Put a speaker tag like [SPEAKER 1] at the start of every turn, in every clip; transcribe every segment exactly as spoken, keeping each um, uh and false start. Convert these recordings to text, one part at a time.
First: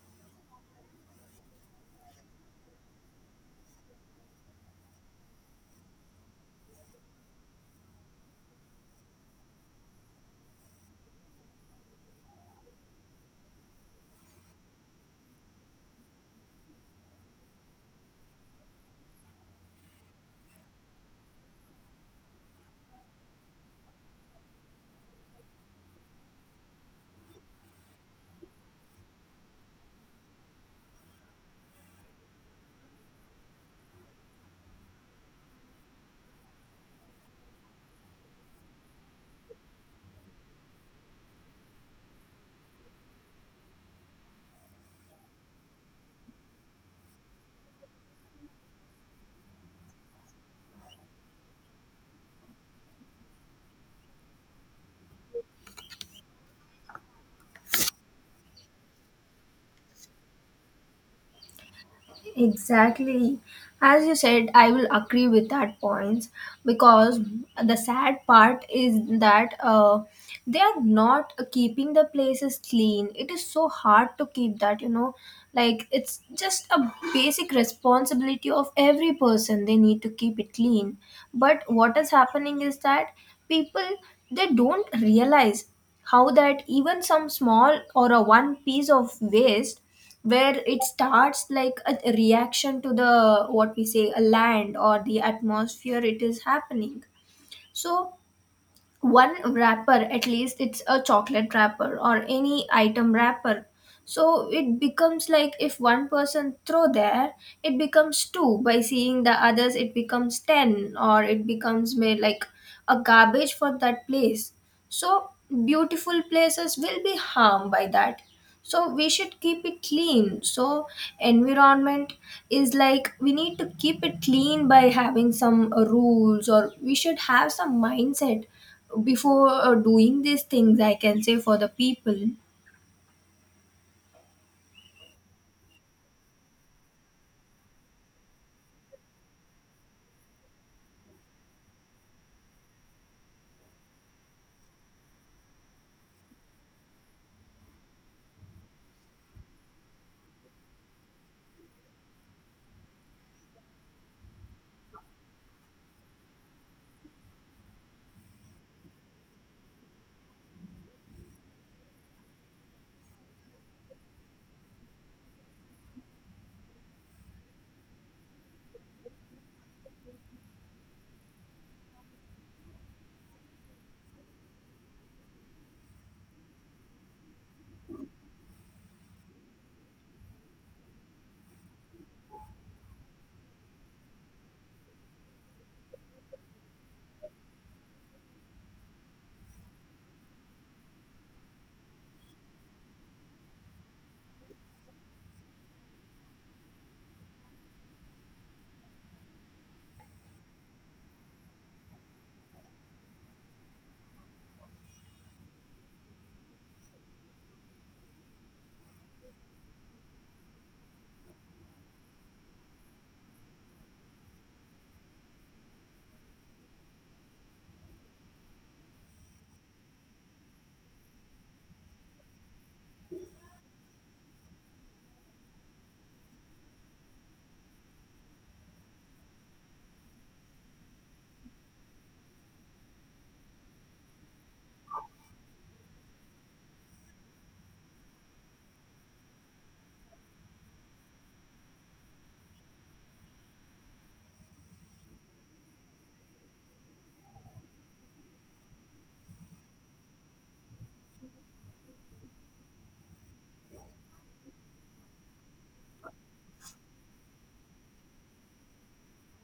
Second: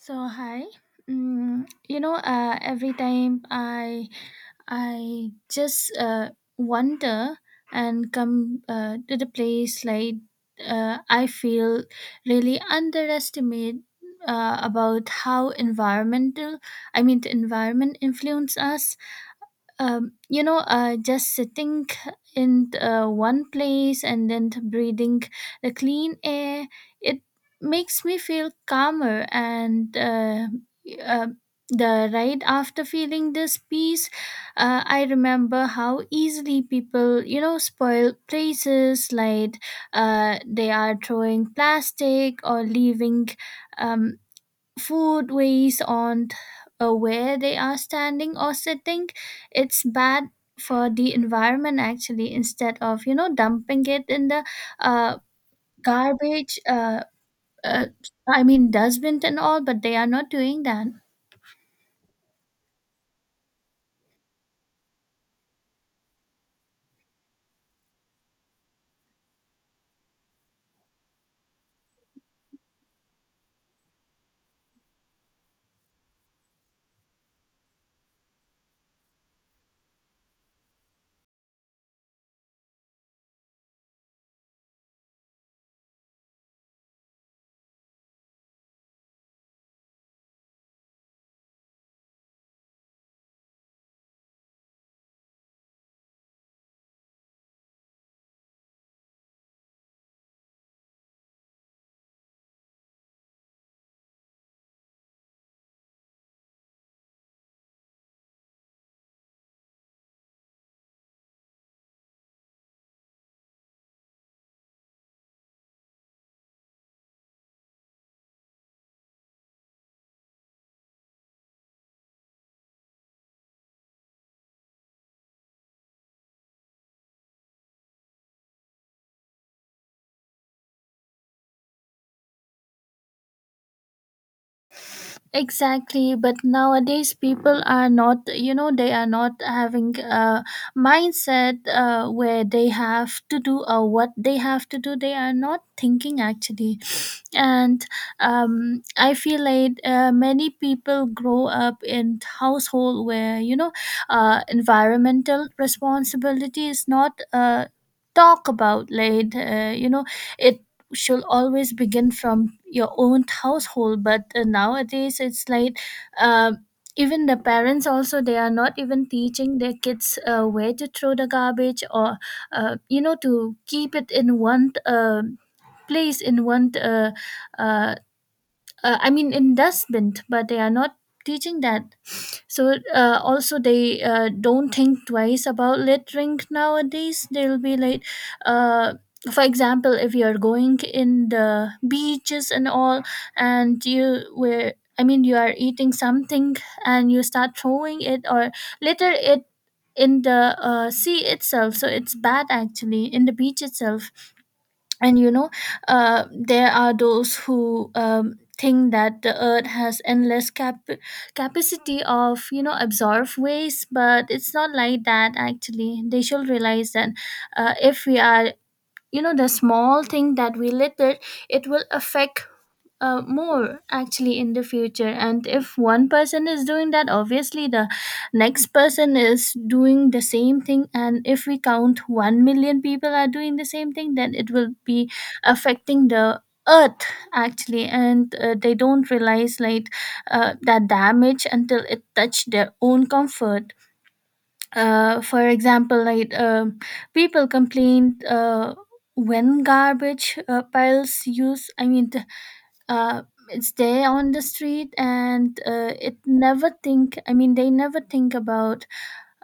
[SPEAKER 1] So hi, mm, you know, uh, every time I I just uh, wander and come uh, to the place like uh, I feel really underestimate uh, about how environmental I mean the environment influence us. Um, you know, uh, just sitting in uh, one place and then breathing the clean air, it makes me feel calmer. And uh, uh, the right after feeling this peace, uh, I remember how easily people, you know, spoil places like uh, they are throwing plastic or leaving. Um, Food waste on uh, where they are standing or sitting, it's bad for the environment actually, instead of you know dumping it in the uh, garbage, uh, uh, i mean dustbin and all, but they are not doing that.
[SPEAKER 2] Exactly. As you said, I will agree with that point because the sad part is that uh, they are not keeping the places clean. It is so hard to keep that, you know, like it's just a basic responsibility of every person. They need to keep it clean. But what is happening is that people, they don't realize how that even some small or a one piece of waste, where it starts like a reaction to the, what we say, a land or the atmosphere, it is happening. So one wrapper, at least it's a chocolate wrapper or any item wrapper, so it becomes like, if one person throw there, it becomes two. By seeing the others, it becomes ten, or it becomes, may, like a garbage for that place. So beautiful places will be harmed by that, so we should keep it clean. So environment is like, we need to keep it clean by having some uh, rules, or we should have some mindset before uh, doing these things, I can say, for the people.
[SPEAKER 1] Exactly, but nowadays people are not, you know, they are not having a mindset uh, where they have to do or what they have to do. They are not thinking actually. And um, I feel like uh, many people grow up in household where, you know, uh, environmental responsibility is not uh, talk about like uh, you know, it should always begin from your own household, but uh, nowadays it's like uh, even the parents also they are not even teaching their kids uh, where to throw the garbage or uh, you know, to keep it in one uh, place in one uh, uh, uh, I mean investment, but they are not teaching that. So uh, also they uh, don't think twice about littering nowadays. They'll be like, uh, for example, if you're going in the beaches and all, and you were. I mean, you are eating something and you start throwing it or litter it in the uh, sea itself. So it's bad actually, in the beach itself. And you know, uh, there are those who um, think that the earth has endless cap- capacity of, you know, absorb waste, but it's not like that actually. They should realize that uh, if we are, you know, the small thing that we litter, it will affect uh, more actually in the future. And if one person is doing that, obviously the next person is doing the same thing, and if we count one million people are doing the same thing, then it will be affecting the earth actually. And uh, they don't realize like uh, that damage until it touch their own comfort. Uh, for example, like um people complained uh, when garbage uh, piles use I mean the uh, stay on the street, and uh, it never think, I mean, they never think about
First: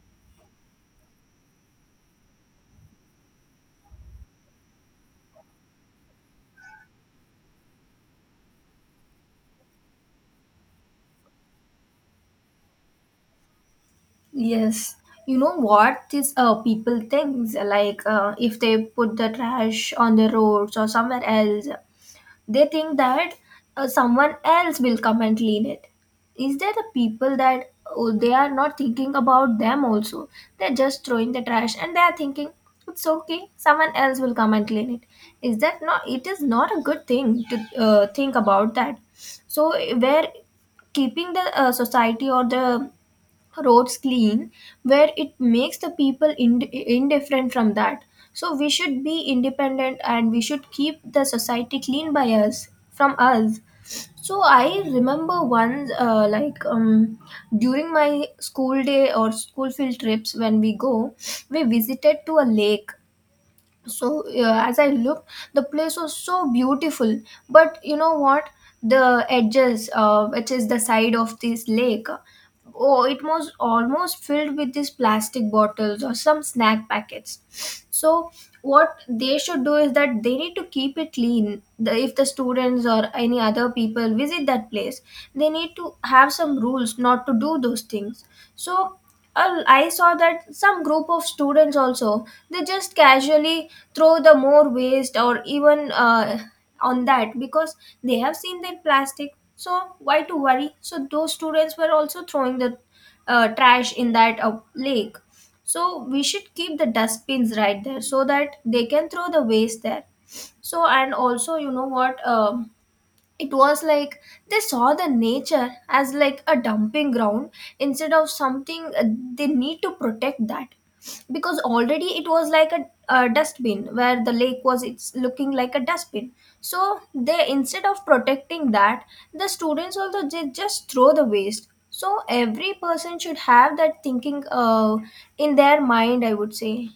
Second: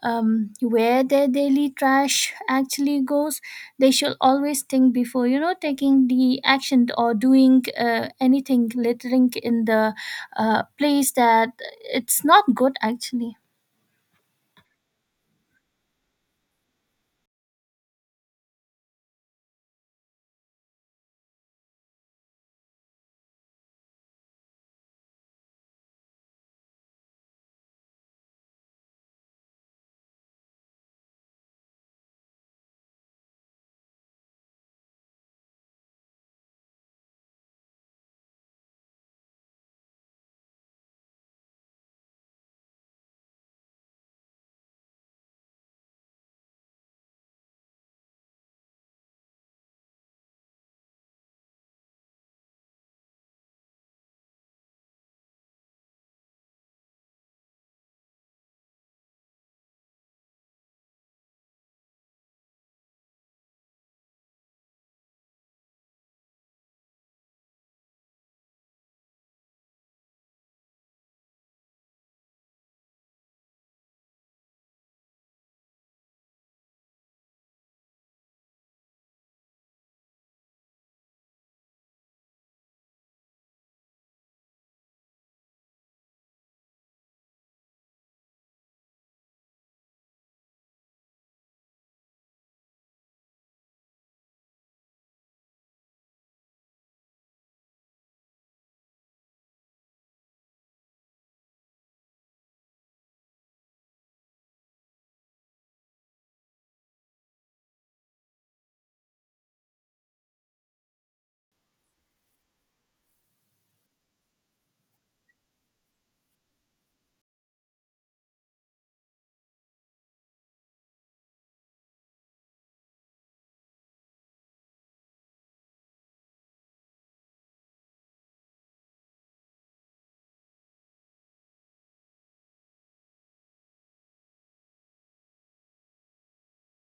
[SPEAKER 1] um, where their daily trash actually goes. They should always think before, you know, taking the action or doing uh, anything, littering in the uh, place that it's not good actually.
[SPEAKER 2] Yes, you know what, these uh, people thinks like, uh, if they put the trash on the roads or somewhere else, they think that uh, someone else will come and clean it. Is there the people that, oh, they are not thinking about them also, they're just throwing the trash and they are thinking it's okay, someone else will come and clean it. Is that not, it is not a good thing to uh, think about that. So, where keeping the uh, society or the roads clean, where it makes the people ind- indifferent from that. So we should be independent and we should keep the society clean by us, from us. So I remember once, uh, like, um, during my school day or school field trips, when we go, we visited to a lake. So uh, as I looked, the place was so beautiful, but you know what, the edges, uh, which is the side of this lake, oh, it was almost filled with these plastic bottles or some snack packets. So what they should do is that, they need to keep it clean. The, if the students or any other people visit that place, they need to have some rules not to do those things. So uh, I saw that some group of students also, they just casually throw the more waste, or even uh, on that, because they have seen that plastic. So why to worry? So those students were also throwing the uh, trash in that uh, lake. So we should keep the dustbins right there, so that they can throw the waste there. So, and also you know what? Um it was like, they saw the nature as like a dumping ground, instead of something. Uh, they need to protect that, because already it was like a, a dustbin, where the lake was, it's looking like a dustbin. So they, instead of protecting that, the students also, they just throw the waste. So every person should have that thinking uh, in their mind, I would say.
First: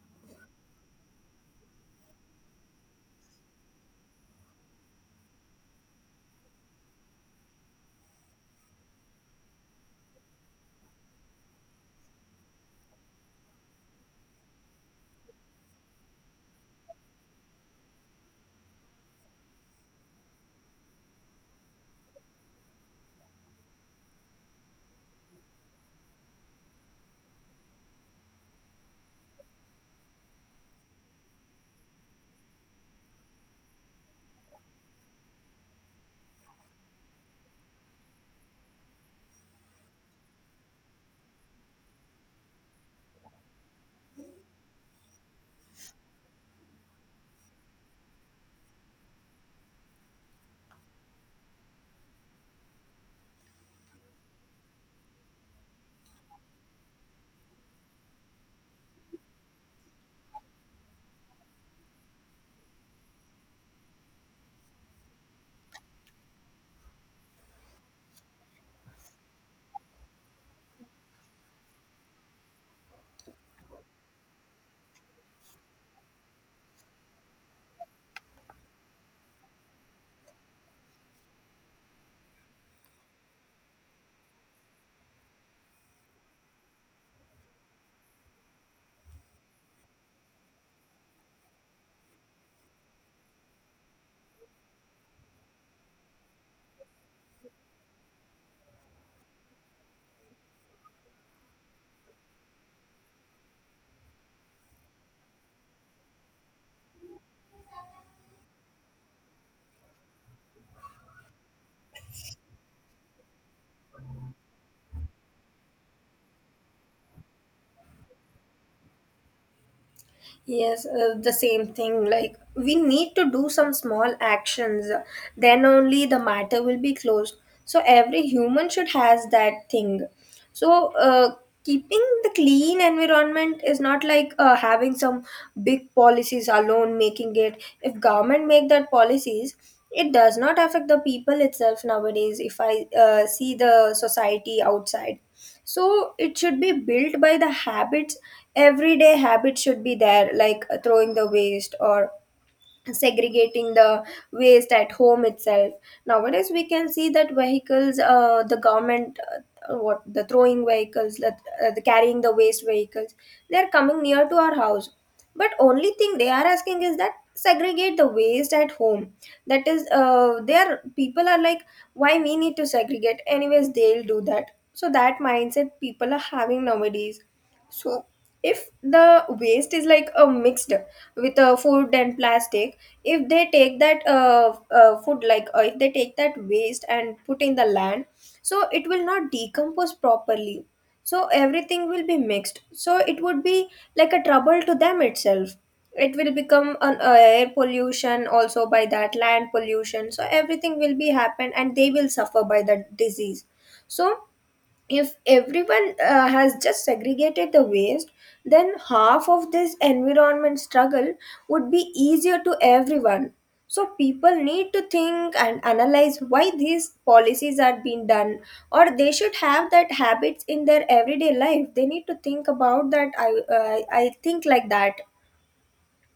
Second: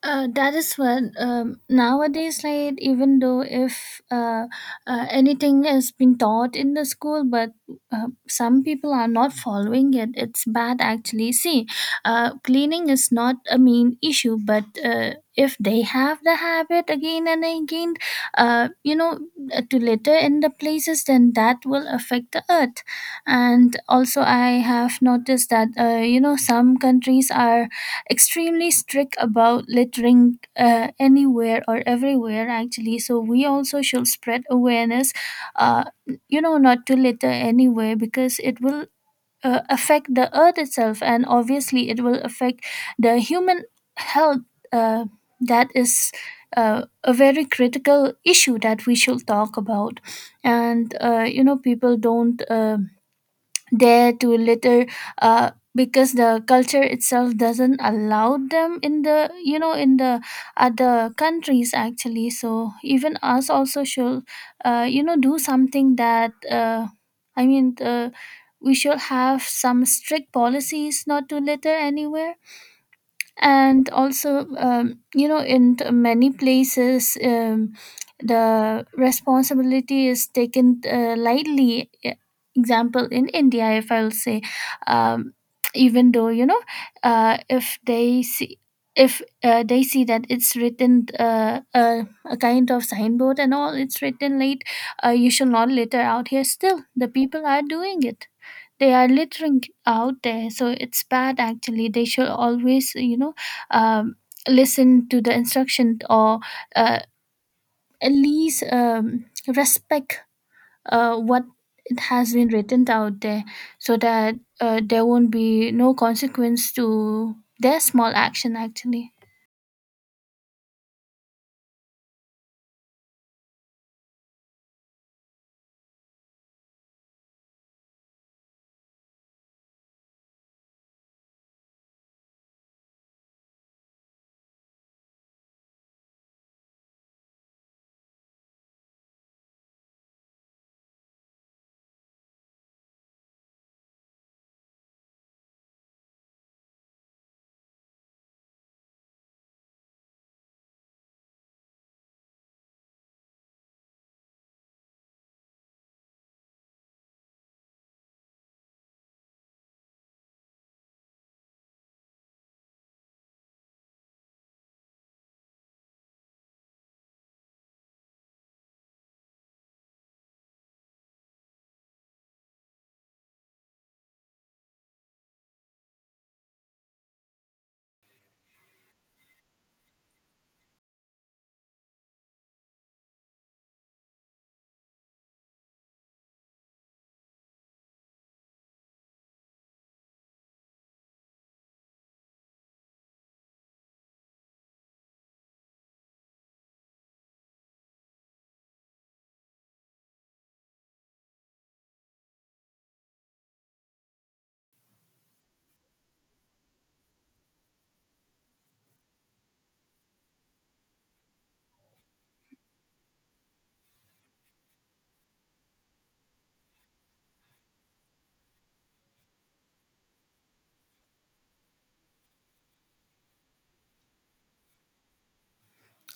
[SPEAKER 1] Uh, that is what, um, nowadays, like, even though if uh, uh, anything has been taught in the school, but uh, some people are not following it. It's bad actually. See, uh, cleaning is not a main issue, but uh, if they have the habit again and again uh, you know uh, to litter in the places, then that will affect the earth. And also, I have noticed that uh, you know, some countries are extremely strict about littering uh, anywhere or everywhere actually, so we also should spread awareness, uh, you know, not to litter anywhere, because it will uh, affect the earth itself, and obviously it will affect the human health. uh, that is uh, a very critical issue that we should talk about. And uh, you know, people don't uh, there to litter uh, because the culture itself doesn't allow them in the, you know, in the other countries actually. So even us also should uh, you know, do something that uh, i mean uh, we should have some strict policies not to litter anywhere. And also, um, you know, in t- many places um, the responsibility is taken uh, lightly. E- example, in India, if I'll say, um, even though you know, uh, if they see, if uh, they see that it's written uh, uh, a kind of signboard and all, it's written late, uh, you shall not litter out here, still the people are doing it, they are littering out there. So it's bad actually. They should always, you know, um, listen to the instruction or uh, at least um, respect uh, what it has been written out there, so that uh, there won't be no consequence to their small action actually.
[SPEAKER 2] Yes, uh, the same thing. Like, we need to do some small actions. Then only the matter will be closed. So, every human should has that thing. So, uh, keeping the clean environment is not like uh, having some big policies alone making it. If government make that policies, it does not affect the people itself nowadays. If I uh, see the society outside, so it should be built by the habits. Everyday habits should be there, like uh, throwing the waste or segregating the waste at home itself. Nowadays we can see that vehicles, uh, the government, uh, what the throwing vehicles, that uh, the carrying the waste vehicles, they are coming near to our house, but only thing they are asking is that segregate the waste at home. That is uh, their, people are like, why we need to segregate, anyways they'll do that. So that mindset people are having nowadays. So if the waste is like a mixed with uh, food and plastic, if they take that uh, uh, food, like uh, if they take that waste and put in the land, so it will not decompose properly. So everything will be mixed, so it would be like a trouble to them itself. It will become an uh, air pollution also, by that land pollution. So everything will be happen and they will suffer by that disease. So if everyone uh, has just segregated the waste, then half of this environment struggle would be easier to everyone. So people need to think and analyze why these policies are being done, or they should have that habits in their everyday life. They need to think about that i uh, i think like that.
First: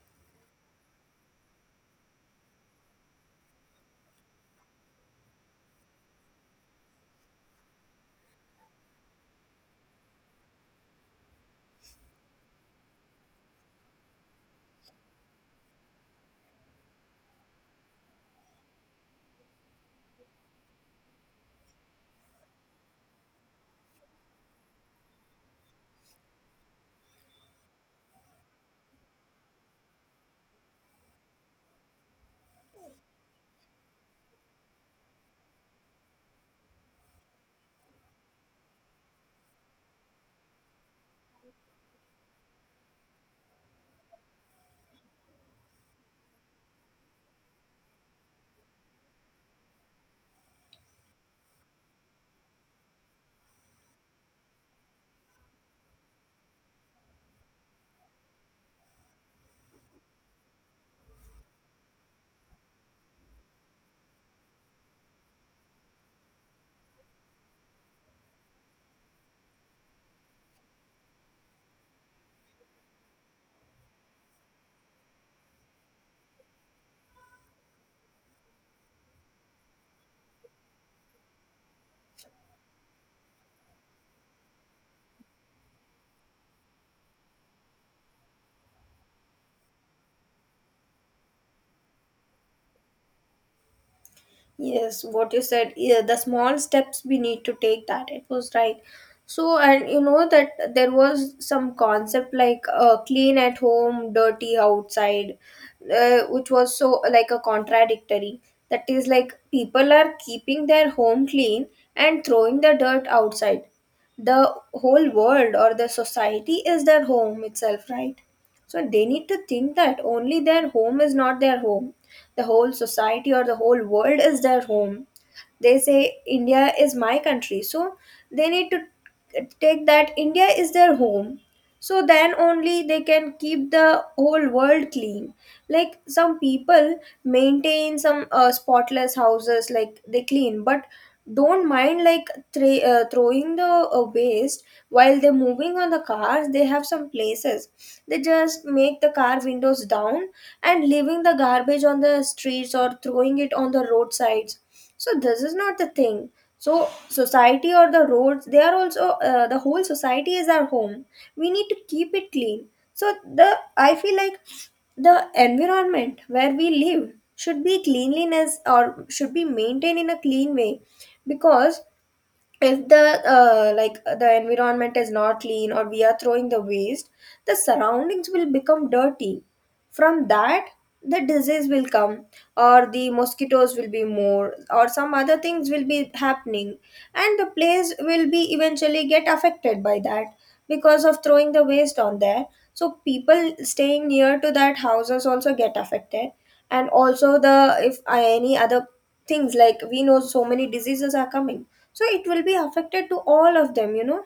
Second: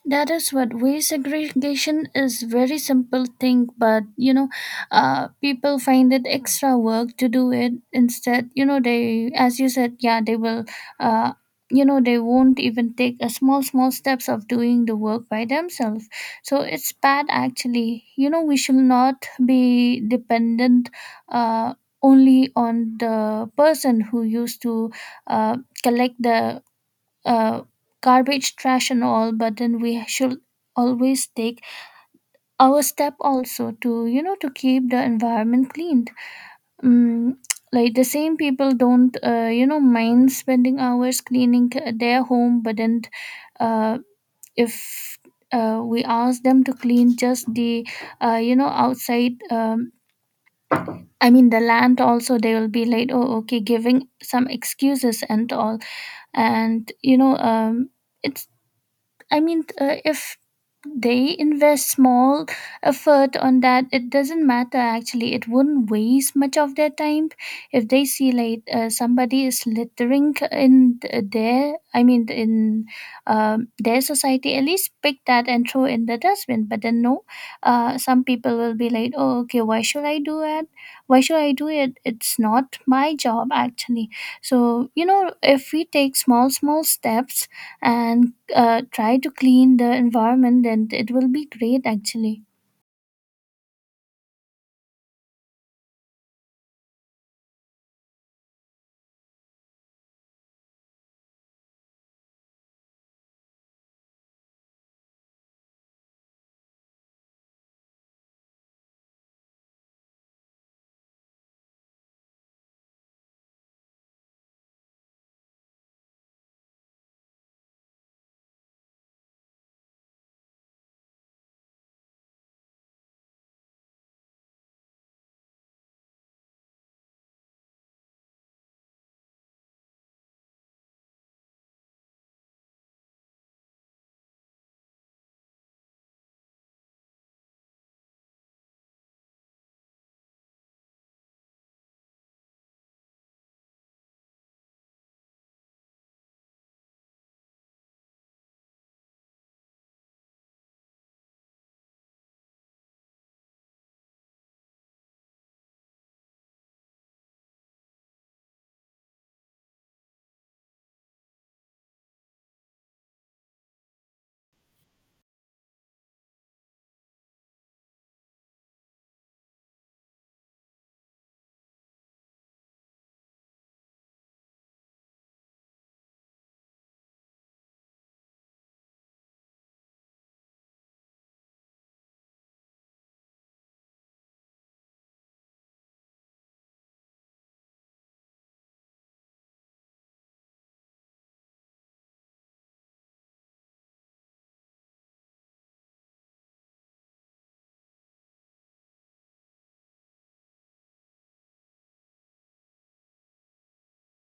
[SPEAKER 1] That is what waste segregation is, very simple thing, but you know, uh, people find it extra work to do it. Instead, you know, they, as you said, yeah, they will, uh, you know, they won't even take a small small steps of doing the work by themselves. So it's bad actually. You know, we should not be dependent, uh, only on the person who used to uh, collect the uh, garbage trash and all, but then we should always take our step also to, you know, to keep the environment cleaned. Mm, like the same people don't uh, you know, mind spending hours cleaning uh, their home, but then uh, if uh, we ask them to clean just the uh, you know, outside, um, I mean the land also, they will be like, oh, okay, giving some excuses and all. And you know, um, it's, I mean, uh, if they invest small effort on that, it doesn't matter actually. It wouldn't waste much of their time. If they see like uh, somebody is littering in th- their, I mean, in um, their society, at least pick that and throw in the dustbin. But then no, uh, some people will be like, oh, okay, why should I do it? Why should I do it? It's not my job actually. So you know, if we take small, small steps and uh, try to clean the environment, then it will be great actually.
[SPEAKER 2] Yes, what you said, yeah, the small steps we need to take, that it was right. So, and you know that there was some concept like, uh, clean at home, dirty outside, uh, which was so like a contradictory. That is like, people are keeping their home clean and throwing the dirt outside. The whole world or the society is their home itself, right? So they need to think that only their home is not their home, the whole society or the whole world is their home. They say India is my country, so they need to take that India is their home. So then only they can keep the whole world clean. Like some people maintain some uh, spotless houses, like they clean, but don't mind like thre- uh, throwing the uh, waste while they're moving on the cars. They have some places, they just make the car windows down and leaving the garbage on the streets, or throwing it on the roadsides. So this is not the thing. So society or the roads, they are also, uh, the whole society is our home, we need to keep it clean. So the, I feel like the environment where we live should be cleanliness, or should be maintained in a clean way. Because if the, uh, like the environment is not clean, or we are throwing the waste, the surroundings will become dirty. From that, the disease will come, or the mosquitoes will be more, or some other things will be happening, and the place will be eventually get affected by that, because of throwing the waste on there. So people staying near to that houses also get affected. And also the, if any other things, like we know so many diseases are coming, so it will be affected to all of them, you know.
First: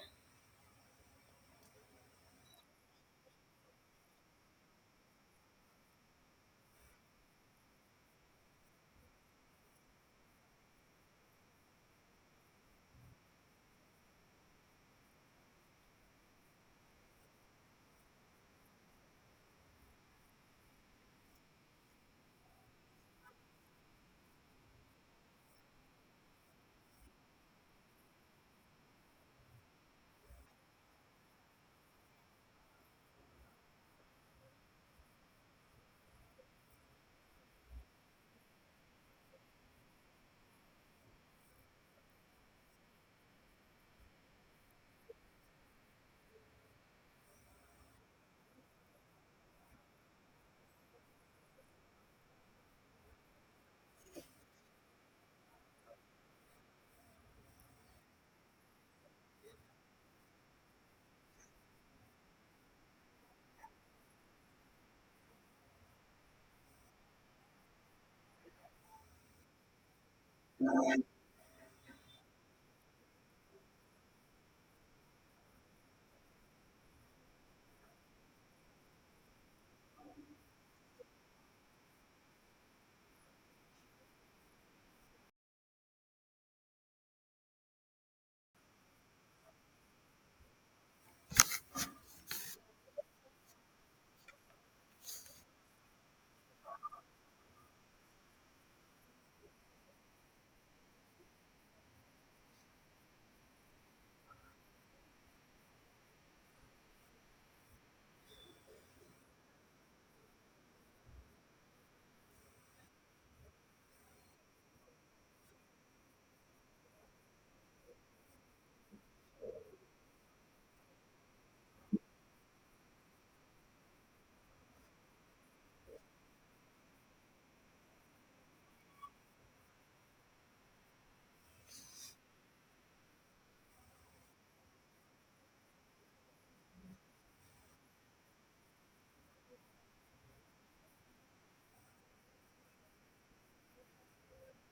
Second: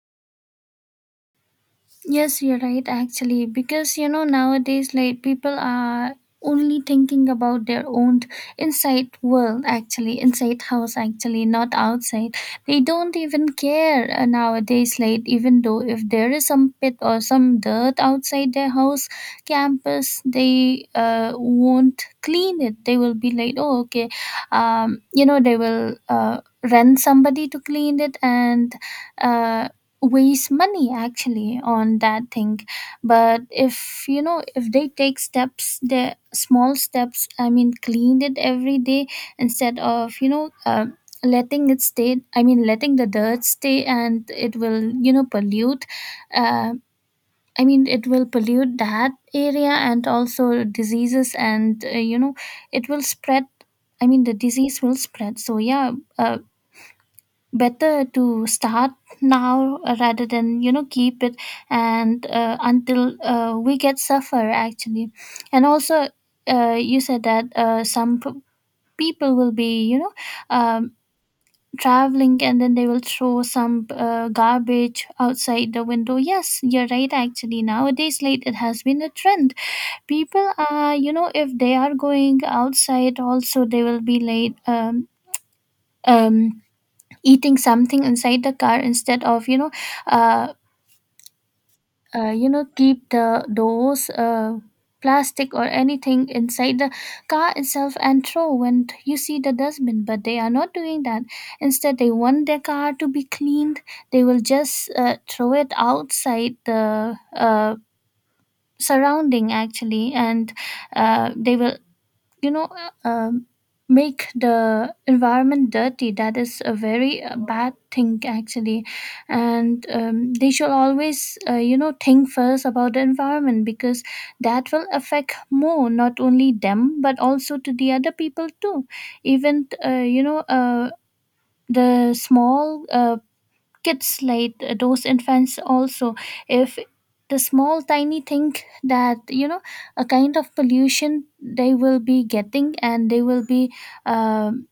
[SPEAKER 1] Yes, you're right, actually, because you know, nowadays, like people are only thinking about their own inside world, actually, inside house, actually, not outside. They don't even care uh, nowadays, like, even though if there is some pit or some dirt outside their house campus, they uh, won't clean it. They will be like, oh, okay, um, you know, they will uh, rent somebody to clean it and uh, waste money actually on that thing. But if you know, if they take steps, the small steps, I mean, cleaned it every day, instead of, you know, uh, letting it stay, I mean, letting the dirt stay, and it will, you know, pollute uh, i mean it will pollute that area, and also diseases and uh, you know, it will spread, I mean, the disease will spread. So yeah, uh, better to start now uh, rather than, you know, keep it and uh, until uh, we get suffer actually. And also, uh, you said that uh, some p- people will be, you know, um, traveling and then they will throw some uh, garbage outside the window. Yes, you're right actually. Nowadays late, it has been a trend. People are, you know, if they are going outside also, they will be late, um, um eating something inside the car, instead of, you know, uh, uh you know keep the those uh plastic or anything inside the car itself and throw when you see the dustbin, but they are not doing that. Instead, they want their car to be cleaned. They will just uh, throw it outside the uh surrounding actually. And uh, they will, you know, uh, um, make the environment dirty. That is a very uh, bad thing actually. And um, they should always uh, you know, think first about the environment, because that will affect more, not only them but also to the other people too. Even uh, you know uh, the small uh, kids, like uh, those infants also, if the small tiny thing that, you know, a kind of pollution, they will be getting, and they will be um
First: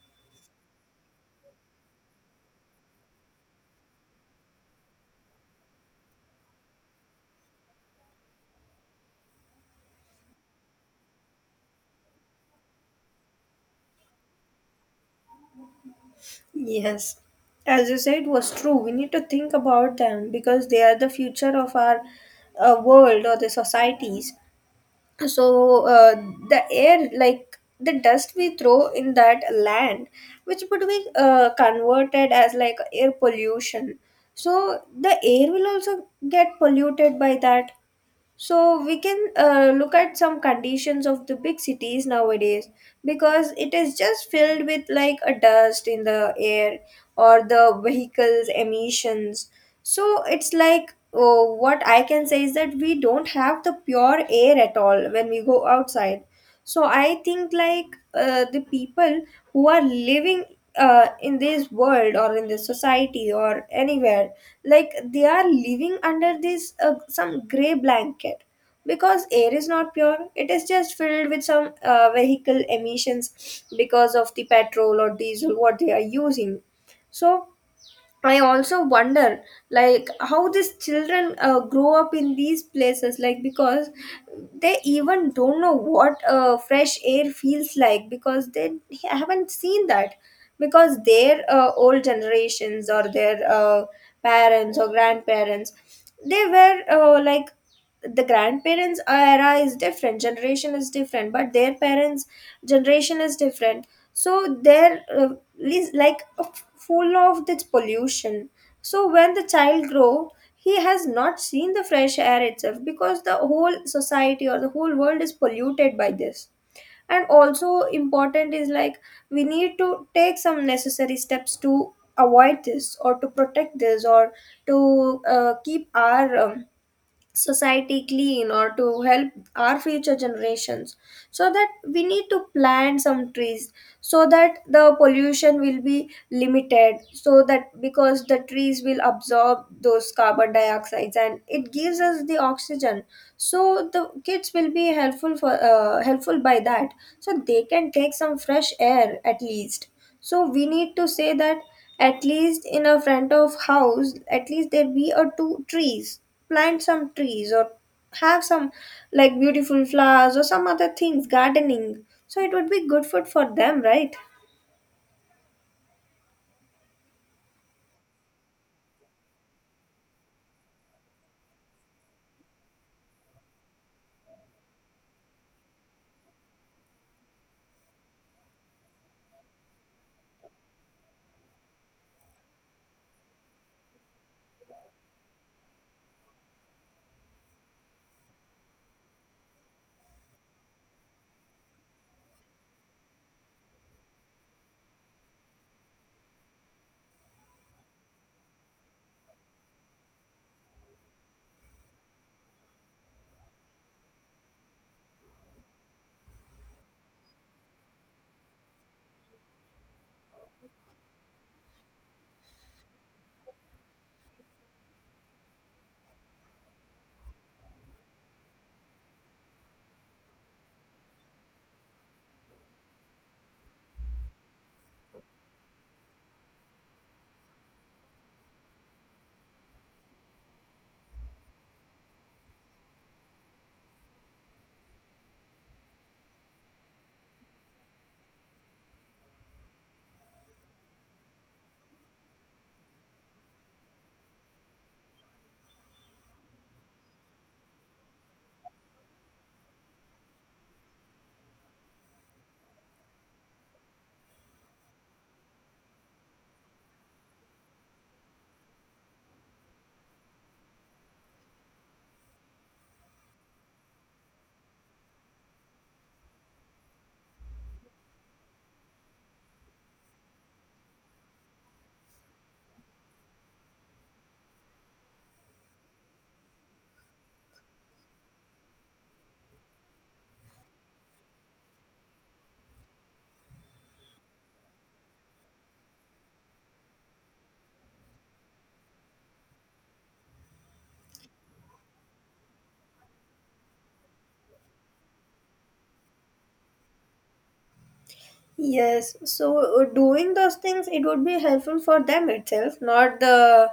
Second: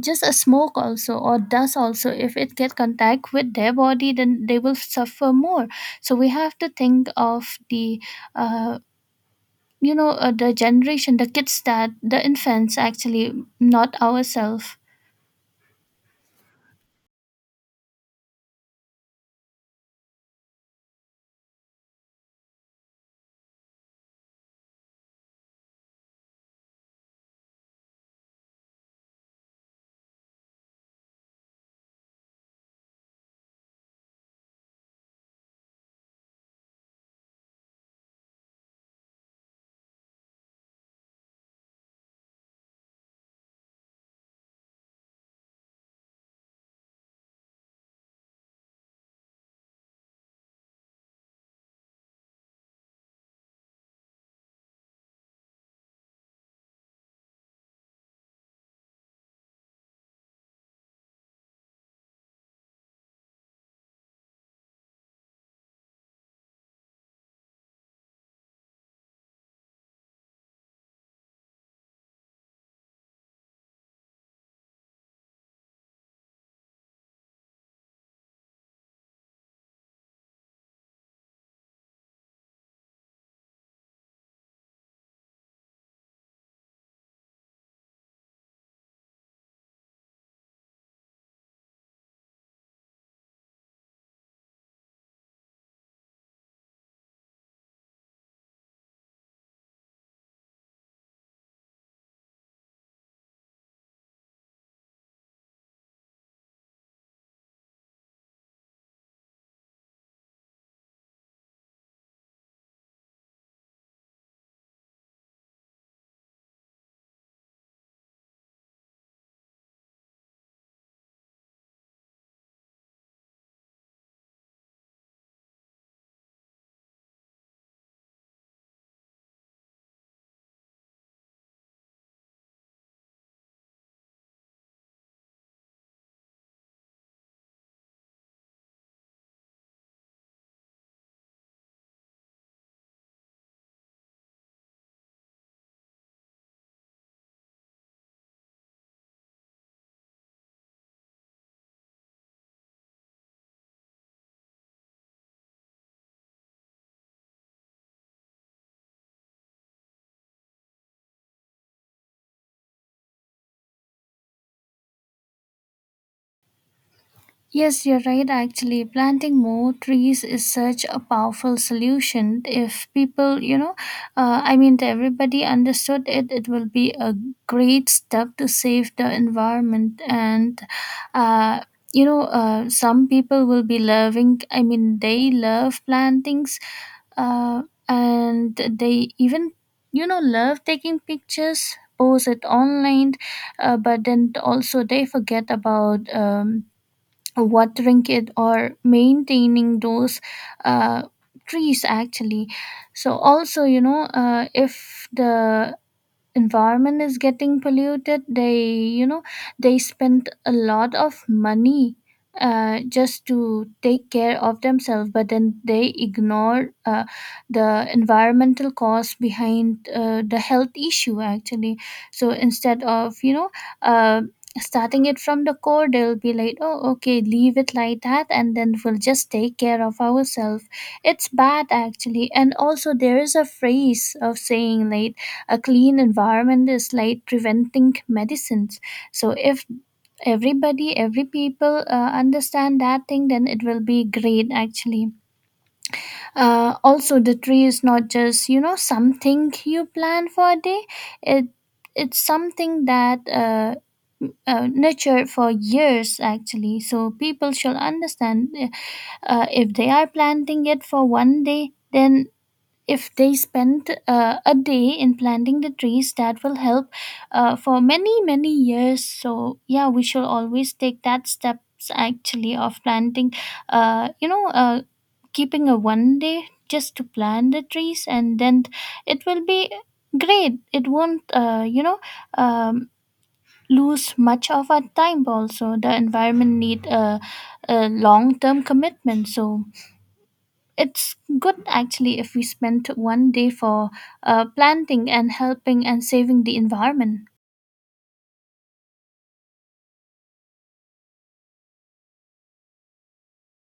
[SPEAKER 1] just a smoke also or dust also, if it get contact with their body, then they will suffer more. So we have to think of the uh, you know uh, the generation, the kids, that the infants actually, not ourselves.
[SPEAKER 2] Yes, as you said, was true. We need to think about them because they are the future of our uh, world or the societies. So uh, the air, like the dust we throw in that land, which would be uh, converted as like air pollution. So the air will also get polluted by that. So we can uh, look at some conditions of the big cities nowadays, because it is just filled with like a dust in the air, or the vehicles emissions. So it's like, oh, what I can say is that we don't have the pure air at all when we go outside. So I think like uh, the people who are living uh, in this world or in this society or anywhere, like they are living under this uh, some gray blanket, because air is not pure, it is just filled with some uh, vehicle emissions, because of the petrol or diesel what they are using. So I also wonder, like, how these children uh, grow up in these places, like, because they even don't know what uh, fresh air feels like, because they haven't seen that. Because their uh, old generations, or their uh, parents or grandparents, they were uh, like, the grandparents era is different, generation is different, but their parents generation is different. So they're uh, lis- like uh, f- full of this pollution. So when the child grow, he has not seen the fresh air itself, because the whole society or the whole world is polluted by this. And also important is like, we need to take some necessary steps to avoid this, or to protect this, or to uh, keep our um, society clean, or to help our future generations. So that we need to plant some trees, so that the pollution will be limited. So that, because the trees will absorb those carbon dioxides and it gives us the oxygen. So the kids will be helpful for, uh, helpful by that. So they can take some fresh air at least. So we need to say that, at least in a front of house, at least there be a two trees. Plant some trees, or have some like beautiful flowers or some other things, gardening. So it would be good food for them, right?
[SPEAKER 1] Yes, you're right, actually. Planting more trees is such a powerful solution. If people, you know, uh, I mean, if everybody understood it, it will be a great step to save the environment. And, uh, you know, uh, some people will be loving, I mean, they love plantings uh, and they even you know love taking pictures, post it online. Uh, but then also they forget about um, watering it or maintaining those uh, trees actually. So also, you know uh, if the environment is getting polluted, they, you know they spend a lot of money uh, just to take care of themselves, but then they ignore uh, the environmental cause behind uh, the health issue actually. So instead of, you know uh, starting it from the core, they'll be like, oh, okay, leave it like that and then we'll just take care of ourselves. It's bad actually. And also, there is a phrase of saying like a clean environment is like preventing medicines. So if everybody, every people uh, understand that thing, then it will be great actually. Uh, also, the tree is not just, you know something you plan for a day. it it's something that uh, uh, nurtured for years actually, so people should understand. Uh, if they are planting it for one day, then if they spend uh, a day in planting the trees, that will help uh, for many, many years. So yeah, we should always take that steps actually of planting. uh, you know uh, Keeping a one day just to plant the trees, and then it will be great. It won't, uh, you know um, lose much of our time. Also, the environment need a, a long term commitment. So it's good actually if we spend one day for uh, planting and helping and saving the environment.
[SPEAKER 2] Yes, so uh, doing those things, it would be helpful for them itself, not the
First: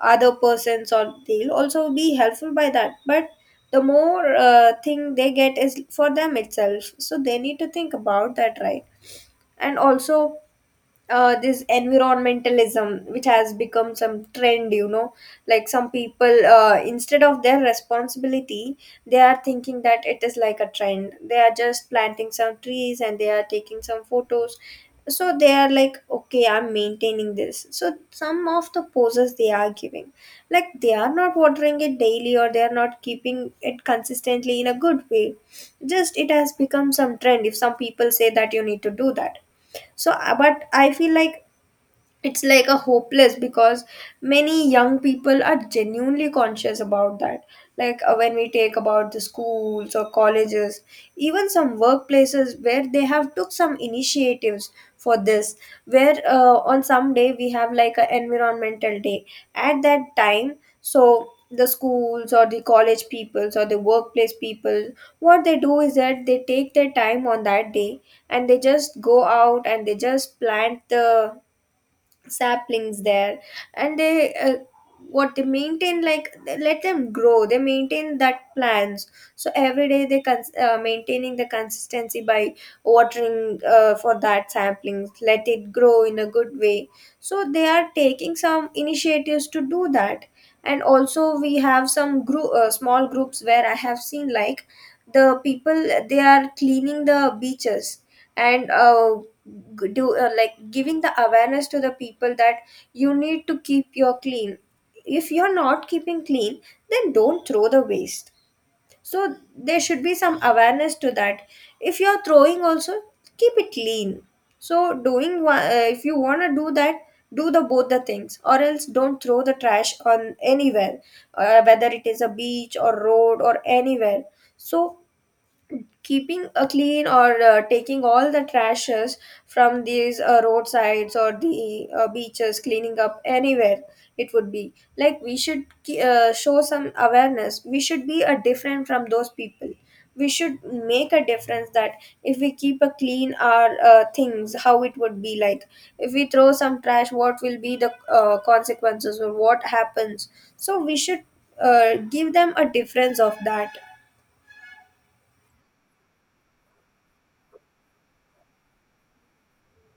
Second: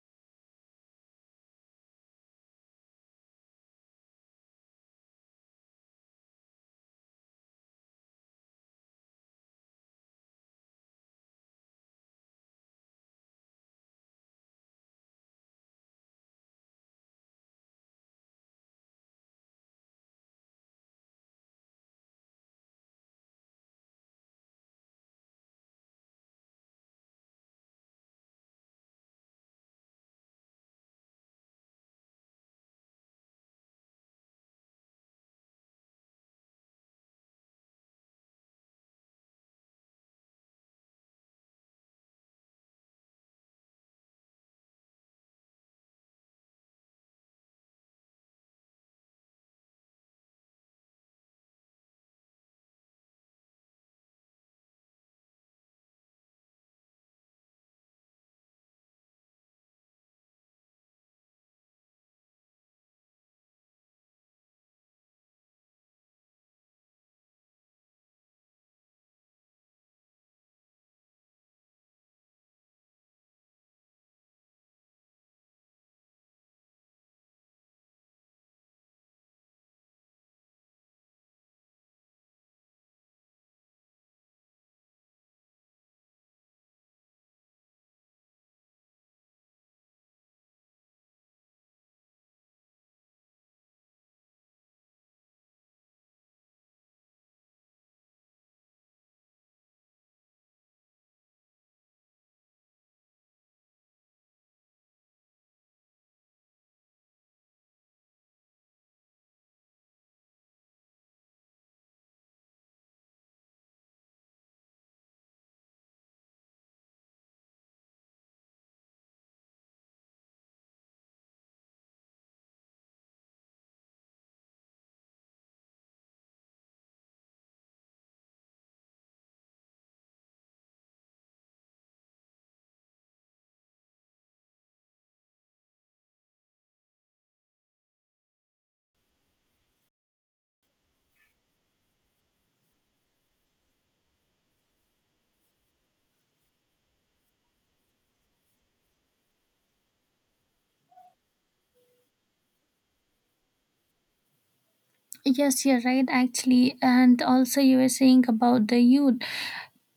[SPEAKER 2] other persons, or they'll also be helpful by that. But the more uh, thing they get is for them itself, so they need to think about that, right? And also, uh, this environmentalism which has become some trend, you know, like some people, uh, instead of their responsibility, they are thinking that it is like a trend. They are just planting some trees and they are taking some photos, so they are like, okay, I'm maintaining this. So some of the poses they are giving, like they are not watering it daily or they are not keeping it consistently in a good way. Just it has become some trend if some people say that you need to do that. So uh, but I feel like it's like a hopeless because many young people are genuinely conscious about that. Like uh, when we take about the schools or colleges, even some workplaces where they have took some initiatives for this, where uh, on some day we have like an environmental day. At that time, so the schools or the college peoples or the workplace people, what they do is that they take their time on that day and they just go out and they just plant the saplings there. And they uh, what they maintain, like they let them grow, they maintain that plants. So every day they cons- uh, maintaining the consistency by watering uh, for that saplings, let it grow in a good way. So they are taking some initiatives to do that. And also we have some group, uh, small groups where I have seen like the people, they are cleaning the beaches. And uh, g- do uh, like giving the awareness to the people that you need to keep your clean. If you're not keeping clean, then don't throw the waste. So there should be some awareness to that. If you're throwing also, keep it clean. So doing one, uh, if you want to do that, do the both the things, or else don't throw the trash on anywhere, uh, whether it is a beach or road or anywhere. So keeping a clean or uh, taking all the trashes from these uh, roadsides or the uh, beaches, cleaning up anywhere, it would be like we should ke- uh, show some awareness. We should be a different from those people. We should make a difference that if we keep a clean our uh, things, how it would be like. If we throw some trash, what will be the uh, consequences or what happens? So we should uh, give them a difference of that.
[SPEAKER 1] Yes, you're right actually. And also, you were saying about the youth.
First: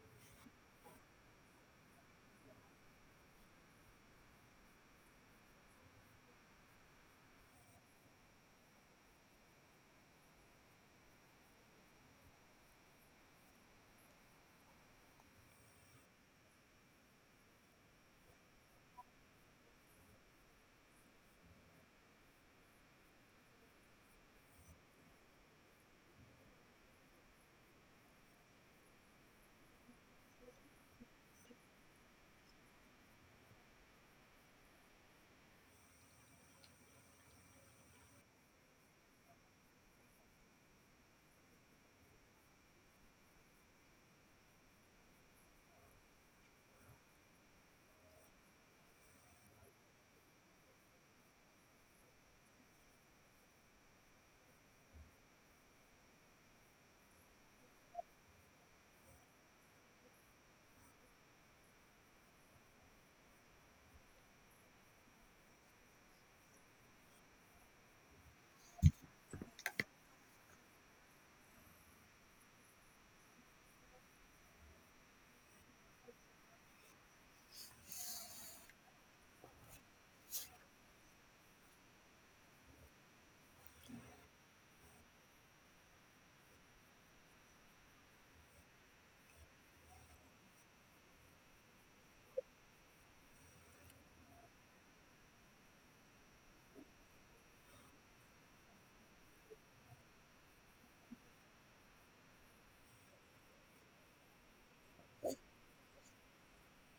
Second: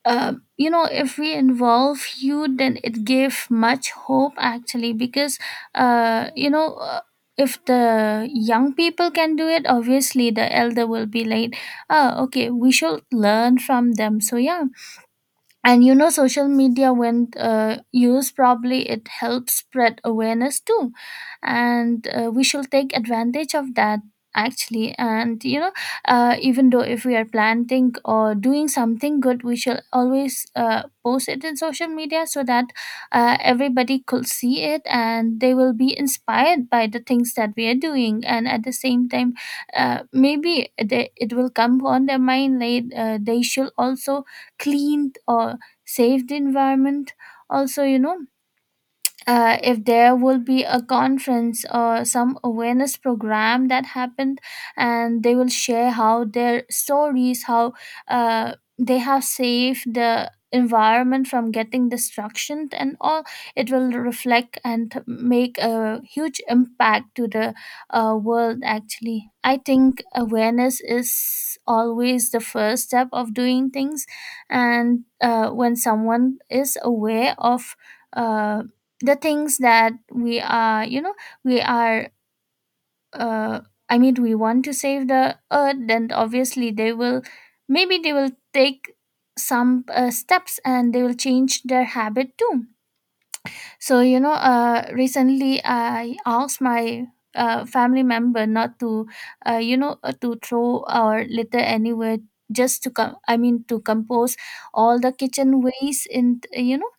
[SPEAKER 1] Uh, you know, if we involve youth, then it gave much hope actually because, uh, you know, uh, if the young people can do it, obviously the elder will be like, oh, okay, we should learn from them. So, yeah, and you know social media, when uh, used probably, it helps spread awareness too. And uh, we should take advantage of that actually. And you know, uh, even though if we are planting or doing something good, we shall always uh, post it in social media so that uh, everybody could see it, and they will be inspired by the things that we are doing. And at the same time, uh, maybe they, it will come on their mind late, uh, they should also clean or save the environment. Also you know, uh, if there will be a conference or some awareness program that happened, and they will share how their stories, how uh, they have saved the environment from getting destruction and all, it will reflect and make a huge impact to the uh, world actually. I think awareness is always the first step of doing things. And uh, when someone is aware of uh, the things that we are you know we are uh, I mean we want to save the earth, then obviously they will, maybe they will take some uh, steps, and they will change their habit too. So, you know, uh, recently I asked my uh, family member not to, uh, you know, uh, to throw our litter anywhere, just to come, I mean, to compose all the kitchen waste in, you know,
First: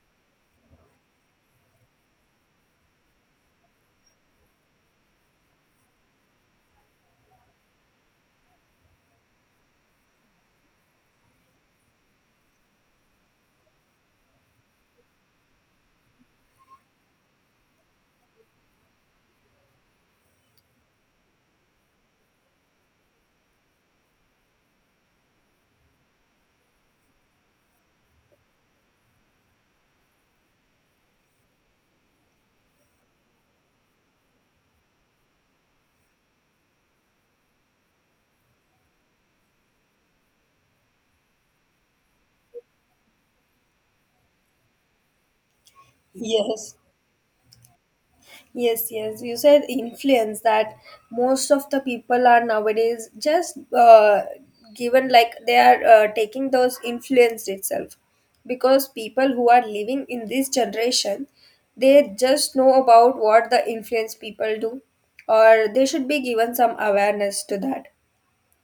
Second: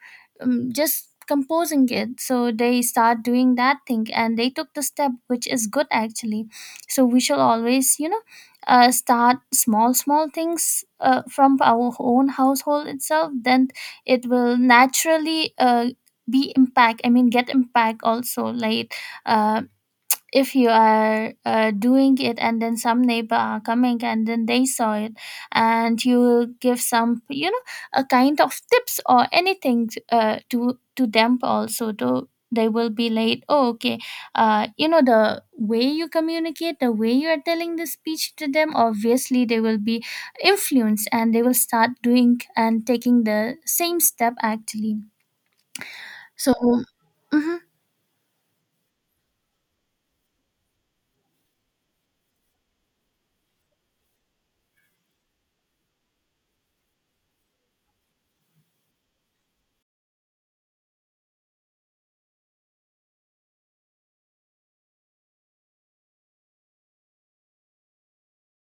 [SPEAKER 1] um, just composing it. So they start doing that thing and they took the step, which is good actually. So we shall always, you know, uh, start small, small things uh, from our own household itself. Then it will naturally uh, be impact, I mean, get impact also. Like, uh, if you are uh, doing it and then some neighbor are coming and then they saw it, and you give some, you know a kind of tips or anything uh, to to them also, to they will be like, oh, okay, uh, you know, the way you communicate, the way you are telling the speech to them, obviously they will be influenced and they will start doing and taking the same step actually. So
[SPEAKER 2] Yes.
[SPEAKER 1] mhm.
[SPEAKER 2] Yes, yes. You said influence that most of the people are nowadays just uh, given, like they are uh, taking those influence itself, because people who are living in this generation, they just know about what the influence people do, or they should be given some awareness to that.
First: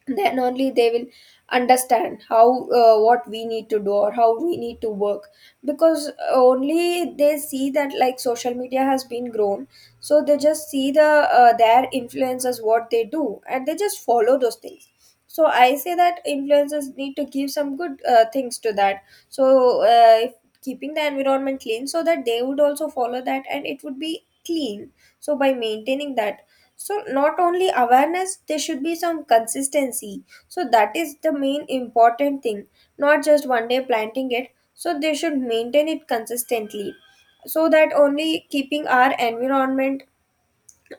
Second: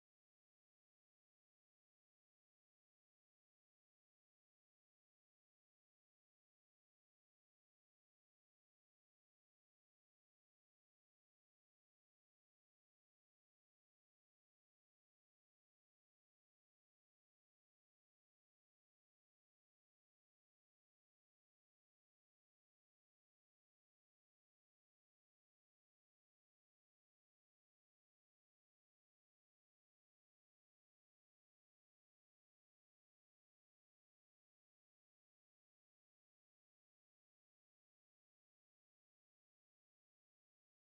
[SPEAKER 2] Then only they will understand how uh, what we need to do or how we need to work. Because only they see that, like social media has been grown, so they just see the uh, their influencers, what they do, and they just follow those things. So I say that influencers need to give some good uh, things to that. So uh, if keeping the environment clean, so that they would also follow that and it would be clean. So by maintaining that, so not only awareness, there should be some consistency. So that is the main important thing, not just one day planting it, so they should maintain it consistently. So that only, keeping our environment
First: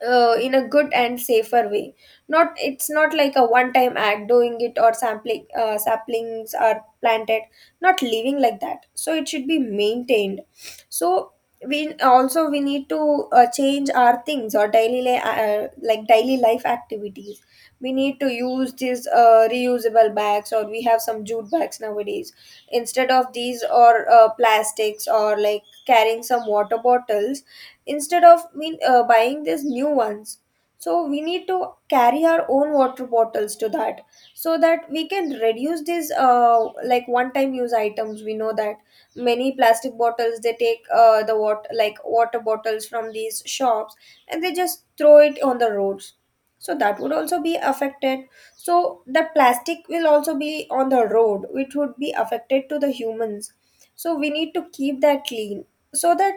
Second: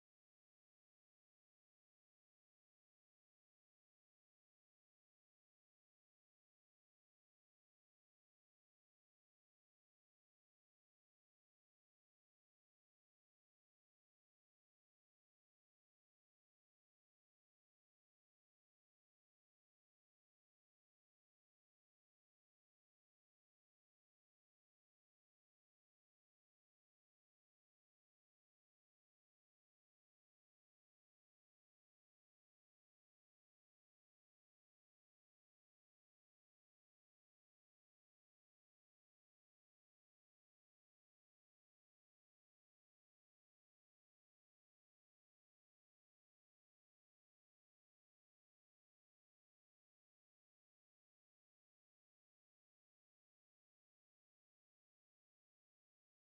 [SPEAKER 2] uh, in a good and safer way. Not, it's not like a one time act doing it or sampling, uh, saplings are planted. Not living like that, so it should be maintained. So we also, we need to uh, change our things or daily li- uh, like daily life activities. We need to use these uh, reusable bags, or we have some jute bags nowadays instead of these, or uh, plastics, or like carrying some water bottles instead of we, uh, buying these new ones. So we need to carry our own water bottles to that, so that we can reduce these, uh, like one-time use items. We know that many plastic bottles, they take uh, the water, like water bottles from these shops, and they just throw it on the roads. So that would also be affected. So the plastic will also be on the road, which would be affected to the humans. So we need to keep that clean, so that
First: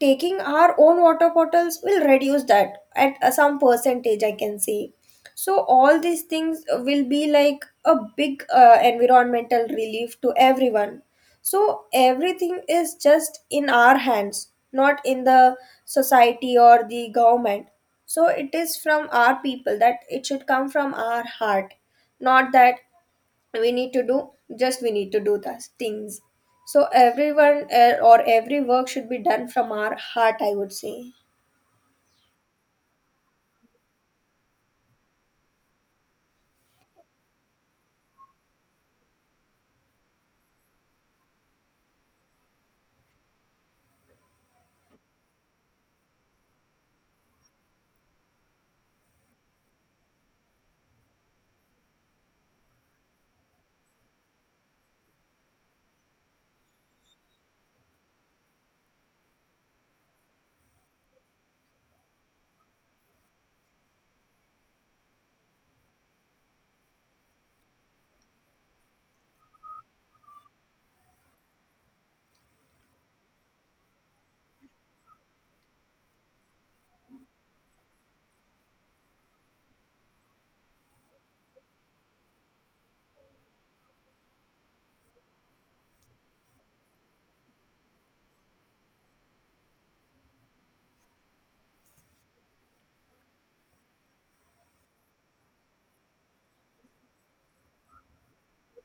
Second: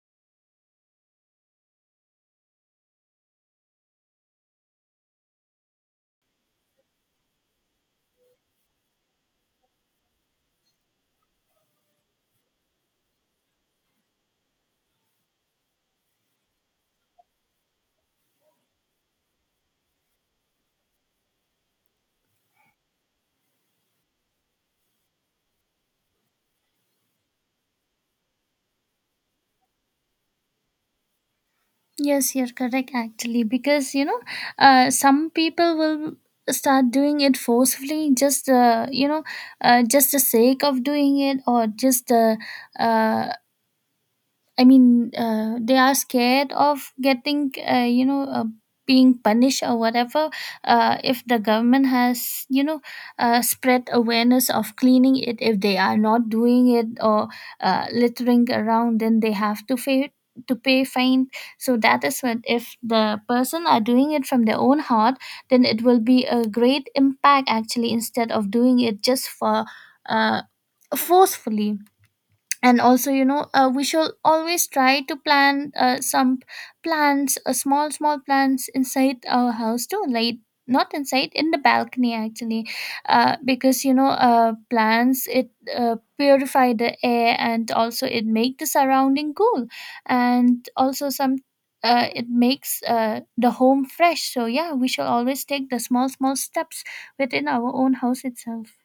[SPEAKER 2] taking our own water bottles will reduce that at uh, some percentage, I can say. So all these things will be like a big uh, environmental relief to everyone. So everything is just in our hands, not in the society or the government. So it is from our people that it should come from our heart. Not that we need to do, just we need to do the things. So everyone, uh, or every work should be done from our heart, I would say.
[SPEAKER 1] Yes, you're correct actually, because you know, uh, some people will start doing it forcefully, just, uh, you know uh, just the sake of doing it, or just uh, uh, I mean, uh, they are scared of getting, uh, you know, uh, being punished or whatever. Uh, if the government has, you know, uh, spread awareness of cleaning it, if they are not doing it or uh, littering around, then they have to pay to pay fine. So that is what, if the person are doing it from their own heart, then it will be a great impact actually, instead of doing it just for uh, forcefully. And also, you know, uh, we should always try to plant uh, some plants, uh, small, small plants inside our house too, like not inside, in the balcony actually. Uh, because you know, uh, plants, it uh, purify the air and also it make the surrounding cool, and also some uh, it makes uh, the home fresh. So yeah, we should always take the small, small steps within our own house itself.